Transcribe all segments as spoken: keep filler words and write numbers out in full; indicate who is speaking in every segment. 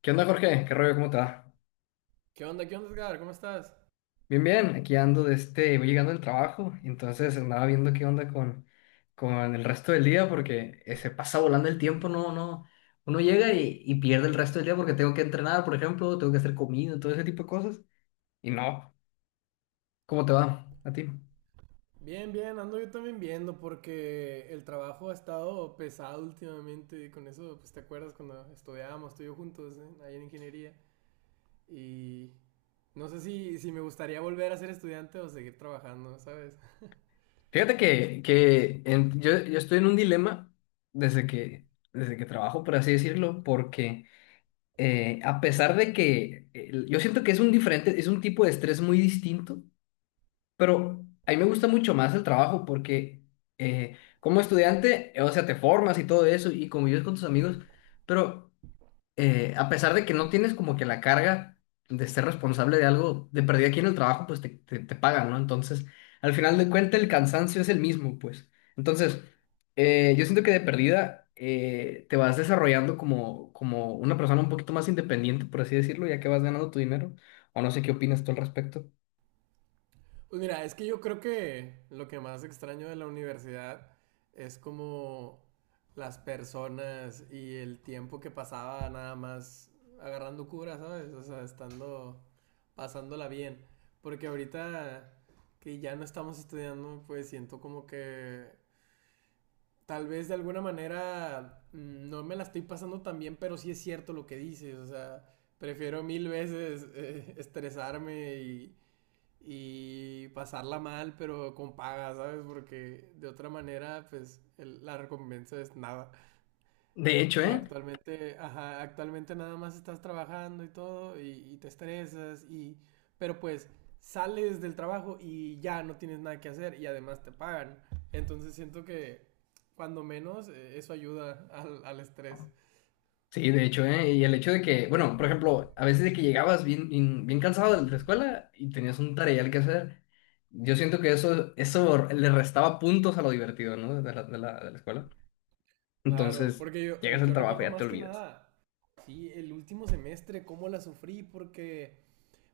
Speaker 1: ¿Qué onda, Jorge? ¿Qué rollo? ¿Cómo te va?
Speaker 2: ¿Qué onda? ¿Qué onda, Edgar? ¿Cómo estás?
Speaker 1: Bien, bien. Aquí ando de este, voy llegando del trabajo, entonces andaba viendo qué onda con, con el resto del día porque eh, se pasa volando el tiempo, no, no. Uno llega y, y pierde el resto del día porque tengo que entrenar, por ejemplo, tengo que hacer comida, todo ese tipo de cosas. Y no, ¿cómo te va a ti?
Speaker 2: Bien, bien, ando yo también viendo porque el trabajo ha estado pesado últimamente. Con eso, pues te acuerdas cuando estudiábamos tú y yo juntos, ¿eh? Ahí en ingeniería. Y no sé si, si me gustaría volver a ser estudiante o seguir trabajando, ¿sabes?
Speaker 1: Fíjate que, que en- yo, yo estoy en un dilema desde que, desde que trabajo, por así decirlo, porque eh, a pesar de que eh, yo siento que es un diferente, es un tipo de estrés muy distinto. Pero a mí me gusta mucho más el trabajo, porque eh, como estudiante, eh, o sea, te formas y todo eso y convives con tus amigos, pero eh, a pesar de que no tienes como que la carga de ser responsable de algo, de perder aquí en el trabajo, pues te, te, te pagan, ¿no? Entonces, al final de cuentas, el cansancio es el mismo, pues. Entonces, eh, yo siento que de perdida eh, te vas desarrollando como, como una persona un poquito más independiente, por así decirlo, ya que vas ganando tu dinero, o no sé qué opinas tú al respecto.
Speaker 2: Pues mira, es que yo creo que lo que más extraño de la universidad es como las personas y el tiempo que pasaba nada más agarrando cura, ¿sabes? O sea, estando, pasándola bien. Porque ahorita que ya no estamos estudiando, pues siento como que tal vez de alguna manera mm, no me la estoy pasando tan bien, pero sí es cierto lo que dices, o sea, prefiero mil veces eh, estresarme y y pasarla mal, pero con paga, ¿sabes? Porque de otra manera, pues el- la recompensa es nada.
Speaker 1: De hecho,
Speaker 2: Y
Speaker 1: ¿eh?
Speaker 2: actualmente, ajá, actualmente nada más estás trabajando y todo, y, y te estresas, y, pero pues sales del trabajo y ya no tienes nada que hacer y además te pagan. Entonces siento que cuando menos eh, eso ayuda al, al estrés.
Speaker 1: Sí, de hecho, ¿eh? Y el hecho de que, bueno, por ejemplo, a veces de que llegabas bien, bien, bien cansado de la escuela y tenías un tareal que hacer, yo siento que eso, eso le restaba puntos a lo divertido, ¿no? De la, de la, de la escuela.
Speaker 2: Claro,
Speaker 1: Entonces,
Speaker 2: porque yo, eh,
Speaker 1: llegas al
Speaker 2: yo
Speaker 1: trabajo y
Speaker 2: recuerdo
Speaker 1: ya te
Speaker 2: más que
Speaker 1: olvidas.
Speaker 2: nada, sí, el último semestre, cómo la sufrí, porque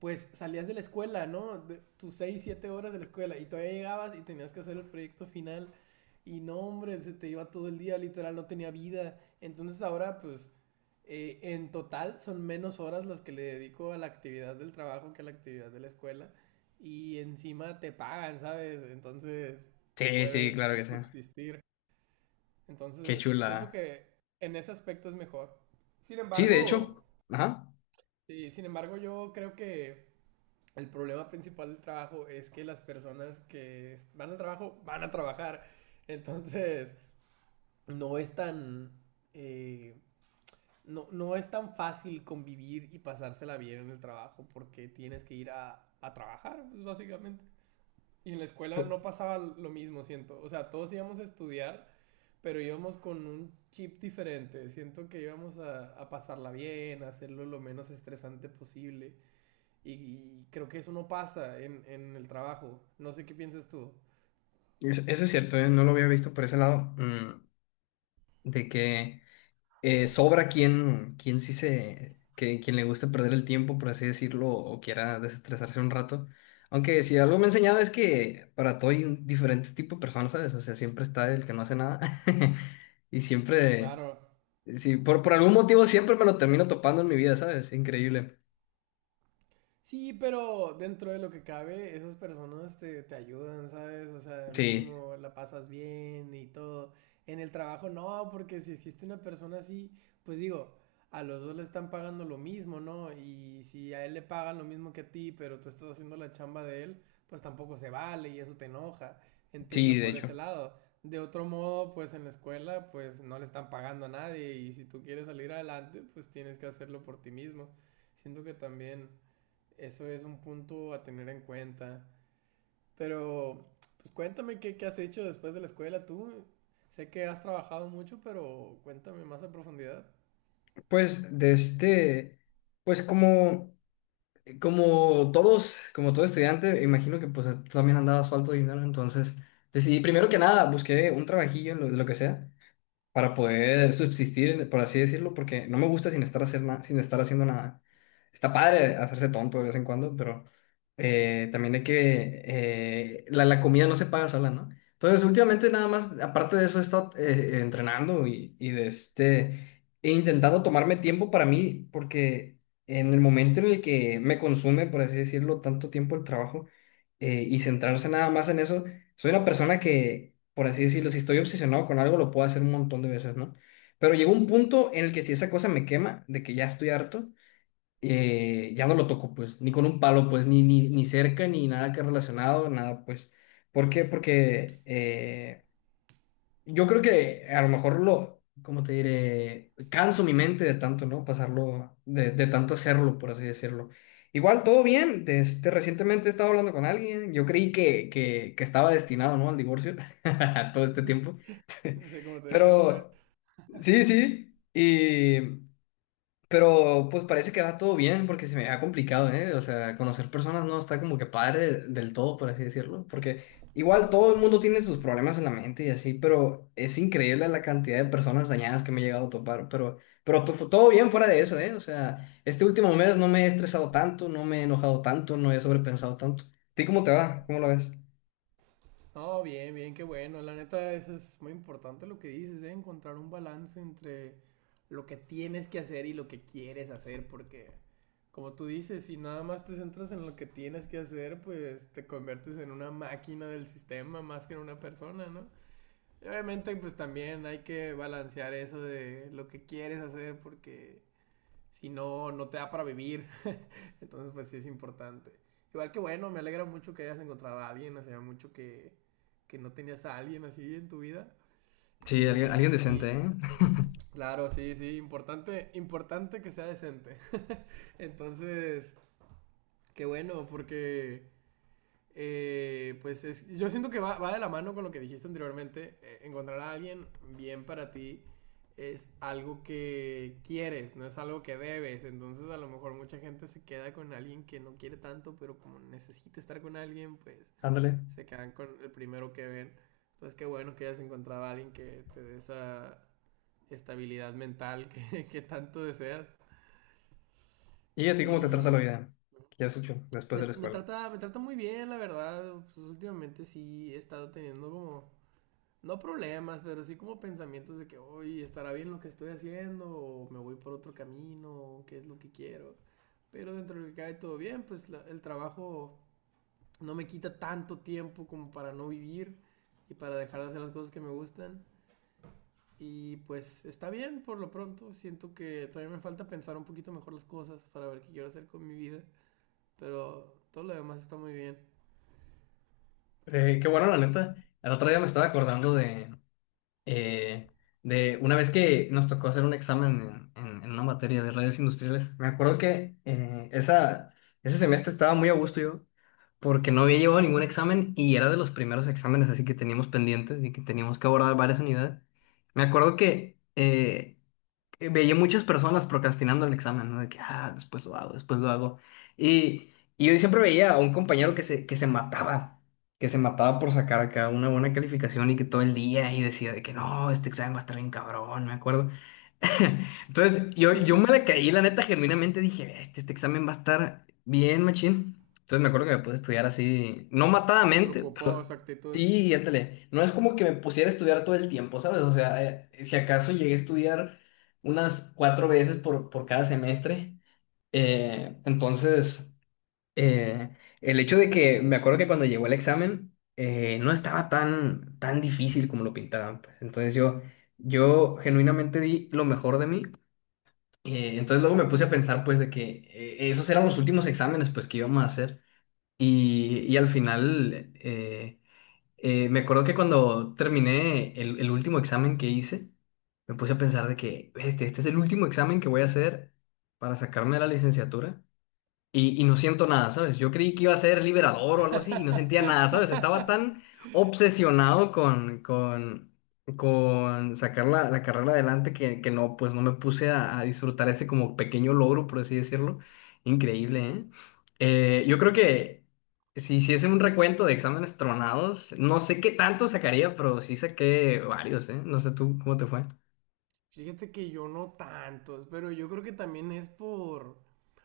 Speaker 2: pues salías de la escuela, ¿no? De tus seis, siete horas de la escuela y todavía llegabas y tenías que hacer el proyecto final y no, hombre, se te iba todo el día, literal, no tenía vida. Entonces ahora, pues, eh, en total son menos horas las que le dedico a la actividad del trabajo que a la actividad de la escuela y encima te pagan, ¿sabes? Entonces
Speaker 1: Sí, sí,
Speaker 2: puedes
Speaker 1: claro que sí.
Speaker 2: subsistir.
Speaker 1: Qué
Speaker 2: Entonces
Speaker 1: chula.
Speaker 2: siento que en ese aspecto es mejor. Sin
Speaker 1: Sí, de
Speaker 2: embargo,
Speaker 1: hecho, ajá.
Speaker 2: sí, sin embargo yo creo que el problema principal del trabajo es que las personas que van al trabajo van a trabajar. Entonces, no es tan eh, no, no es tan fácil convivir y pasársela bien en el trabajo porque tienes que ir a, a trabajar, pues básicamente. Y en la escuela
Speaker 1: pu-
Speaker 2: no pasaba lo mismo, siento. O sea, todos íbamos a estudiar, pero íbamos con un chip diferente. Siento que íbamos a, a pasarla bien, a hacerlo lo menos estresante posible. Y, y creo que eso no pasa en, en el trabajo. No sé qué piensas tú.
Speaker 1: Eso eso es cierto, ¿eh? No lo había visto por ese lado. mm, de que... eh, Sobra quien, quien sí se, que, quien le guste perder el tiempo, por así decirlo, o quiera desestresarse un rato. Aunque si algo me ha enseñado es que para todo hay un diferente tipo de personas, ¿sabes? O sea, siempre está el que no hace nada. Y siempre,
Speaker 2: Claro,
Speaker 1: sí, por, por algún motivo siempre me lo termino topando en mi vida, ¿sabes? Increíble.
Speaker 2: sí, pero dentro de lo que cabe, esas personas te, te ayudan, ¿sabes? O sea,
Speaker 1: Sí,
Speaker 2: mínimo la pasas bien y todo. En el trabajo no, porque si existe una persona así, pues digo, a los dos le están pagando lo mismo, ¿no? Y si a él le pagan lo mismo que a ti, pero tú estás haciendo la chamba de él, pues tampoco se vale y eso te enoja.
Speaker 1: sí,
Speaker 2: Entiendo
Speaker 1: de
Speaker 2: por
Speaker 1: hecho.
Speaker 2: ese lado. De otro modo, pues en la escuela, pues no le están pagando a nadie y si tú quieres salir adelante, pues tienes que hacerlo por ti mismo. Siento que también eso es un punto a tener en cuenta. Pero, pues cuéntame qué, qué has hecho después de la escuela tú. Sé que has trabajado mucho, pero cuéntame más a profundidad.
Speaker 1: Pues de este, pues como... como todos, como todo estudiante, imagino que pues tú también andabas falto de dinero. Entonces decidí, primero que nada, busqué un trabajillo, lo, lo que sea, para poder subsistir, por así decirlo, porque no me gusta sin estar, hacer na- sin estar haciendo nada. Está padre hacerse tonto de vez en cuando, pero eh, también hay que... eh, la, la comida no se paga sola, ¿no? Entonces, últimamente nada más, aparte de eso, he estado eh, entrenando y, y de este, e intentando tomarme tiempo para mí, porque en el momento en el que me consume, por así decirlo, tanto tiempo el trabajo eh, y centrarse nada más en eso, soy una persona que, por así decirlo, si estoy obsesionado con algo, lo puedo hacer un montón de veces, ¿no? Pero llegó un punto en el que si esa cosa me quema, de que ya estoy harto, eh, ya no lo toco, pues, ni con un palo, pues, ni, ni, ni cerca, ni nada que relacionado, nada, pues. ¿Por qué? Porque eh, yo creo que a lo mejor lo, como te diré, canso mi mente de tanto, ¿no? Pasarlo, de, de tanto hacerlo, por así decirlo. Igual, todo bien. De Este, recientemente he estado hablando con alguien. Yo creí que, que, que estaba destinado, ¿no? Al divorcio todo este tiempo.
Speaker 2: Sí, como te dije la otra vez.
Speaker 1: Pero sí, sí. Y pero pues parece que va todo bien, porque se me ha complicado, ¿eh? O sea, conocer personas no está como que padre del todo, por así decirlo, porque igual todo el mundo tiene sus problemas en la mente y así, pero es increíble la cantidad de personas dañadas que me he llegado a topar, pero, pero to- todo bien fuera de eso, ¿eh? O sea, este último mes no me he estresado tanto, no me he enojado tanto, no he sobrepensado tanto. ¿A ti cómo te va? ¿Cómo lo ves?
Speaker 2: No, bien, bien, qué bueno. La neta, eso es muy importante lo que dices, ¿eh? Encontrar un balance entre lo que tienes que hacer y lo que quieres hacer, porque como tú dices, si nada más te centras en lo que tienes que hacer, pues te conviertes en una máquina del sistema más que en una persona, ¿no? Y obviamente, pues también hay que balancear eso de lo que quieres hacer porque si no, no te da para vivir. Entonces, pues sí es importante. Igual que bueno, me alegra mucho que hayas encontrado a alguien, hacía mucho que, que no tenías a alguien así en tu vida.
Speaker 1: Sí, alguien, alguien
Speaker 2: Y,
Speaker 1: decente,
Speaker 2: y
Speaker 1: ¿eh?
Speaker 2: claro, sí, sí, importante, importante que sea decente. Entonces, qué bueno, porque eh, pues es- yo siento que va, va de la mano con lo que dijiste anteriormente. Eh, encontrar a alguien bien para ti es algo que quieres, no es algo que debes. Entonces a lo mejor mucha gente se queda con alguien que no quiere tanto, pero como necesita estar con alguien, pues
Speaker 1: Ándale.
Speaker 2: se quedan con el primero que ven. Entonces qué bueno que hayas encontrado a alguien que te dé esa estabilidad mental que, que tanto deseas.
Speaker 1: ¿Y a ti cómo te trata la
Speaker 2: Y
Speaker 1: vida? ¿Qué has hecho después
Speaker 2: Me,
Speaker 1: de la
Speaker 2: me
Speaker 1: escuela?
Speaker 2: trata, me trata muy bien, la verdad. Pues últimamente sí he estado teniendo como, no problemas, pero sí como pensamientos de que, hoy estará bien lo que estoy haciendo, o me voy por otro camino, o qué es lo que quiero. Pero dentro de lo que cae todo bien, pues la- el trabajo no me quita tanto tiempo como para no vivir y para dejar de hacer las cosas que me gustan. Y pues está bien por lo pronto. Siento que todavía me falta pensar un poquito mejor las cosas para ver qué quiero hacer con mi vida. Pero todo lo demás está muy bien.
Speaker 1: Eh, qué bueno, la neta. El otro día me estaba acordando de, eh, de una vez que nos tocó hacer un examen en, en- en una materia de redes industriales. Me acuerdo que eh, esa, ese semestre estaba muy a gusto yo, porque no había llevado ningún examen y era de los primeros exámenes así que teníamos pendientes y que teníamos que abordar varias unidades. Me acuerdo que eh, eh, veía muchas personas procrastinando el examen, ¿no? De que, ah, después lo hago, después lo hago. Y, y yo siempre veía a un compañero que se, que se mataba, que se mataba por sacar acá una buena calificación y que todo el día y decía de que no, este examen va a estar bien cabrón, me acuerdo. Entonces, yo, yo me decaí, la neta, genuinamente dije, este, este examen va a estar bien, machín. Entonces me acuerdo que me puse a estudiar así, no
Speaker 2: Te
Speaker 1: matadamente,
Speaker 2: preocupó
Speaker 1: pero
Speaker 2: su actitud.
Speaker 1: sí, ándale. No es como que me pusiera a estudiar todo el tiempo, ¿sabes? O sea, eh, si acaso llegué a estudiar unas cuatro veces por, por cada semestre. Eh, entonces, eh, el hecho de que me acuerdo que cuando llegó el examen eh, no estaba tan, tan difícil como lo pintaban, pues. Entonces yo, yo genuinamente di lo mejor de mí. Eh, entonces luego me puse a pensar, pues, de que eh, esos eran los últimos exámenes, pues, que íbamos a hacer. Y, y al final, eh, eh, me acuerdo que cuando terminé el, el último examen que hice, me puse a pensar de que este, este es el último examen que voy a hacer para sacarme de la licenciatura, y, y no siento nada, ¿sabes? Yo creí que iba a ser liberador o algo así y no sentía nada, ¿sabes? Estaba tan obsesionado con, con, con sacar la, la carrera adelante que, que no, pues no me puse a, a disfrutar ese como pequeño logro, por así decirlo. Increíble, ¿eh? Eh, yo creo que si hiciese un recuento de exámenes tronados, no sé qué tanto sacaría, pero sí saqué varios, ¿eh? No sé tú cómo te fue.
Speaker 2: Fíjate que yo no tantos, pero yo creo que también es por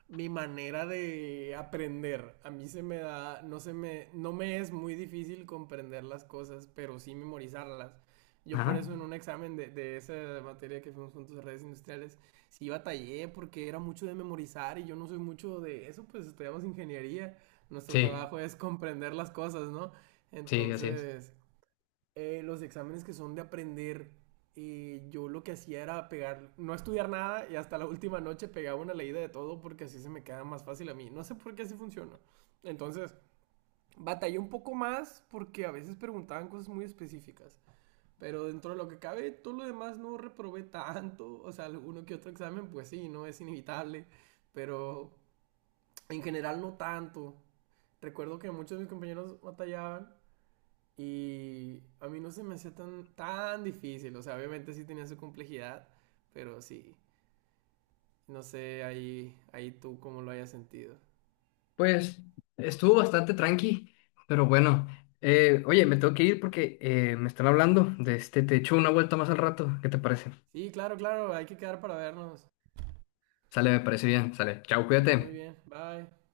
Speaker 2: mi manera de aprender. A mí se me da, no se me, no me es muy difícil comprender las cosas, pero sí memorizarlas. Yo por
Speaker 1: Ajá.
Speaker 2: eso en un examen de, de esa materia que fuimos juntos de redes industriales, sí batallé porque era mucho de memorizar y yo no soy mucho de eso, pues estudiamos ingeniería. Nuestro
Speaker 1: Sí,
Speaker 2: trabajo es comprender las cosas, ¿no?
Speaker 1: sí, así es.
Speaker 2: Entonces, eh, los exámenes que son de aprender, eh, yo lo que hacía era pegar, no estudiar nada y hasta la última noche pegaba una leída de todo porque así se me queda más fácil a mí. No sé por qué así funciona. Entonces, batallé un poco más porque a veces preguntaban cosas muy específicas. Pero dentro de lo que cabe, todo lo demás no reprobé tanto. O sea, uno que otro examen, pues sí, no es inevitable. Pero en general no tanto. Recuerdo que muchos de mis compañeros batallaban y a mí no se me hacía tan, tan difícil. O sea, obviamente sí tenía su complejidad, pero sí. No sé ahí, ahí tú cómo lo hayas sentido.
Speaker 1: Pues estuvo bastante tranqui, pero bueno. Eh, oye, me tengo que ir porque eh, me están hablando de este. Te echo una vuelta más al rato. ¿Qué te parece?
Speaker 2: Sí, claro, claro, hay que quedar para vernos.
Speaker 1: Sale, me parece bien. Sale. Chao,
Speaker 2: Sí, muy
Speaker 1: cuídate.
Speaker 2: bien. Bye.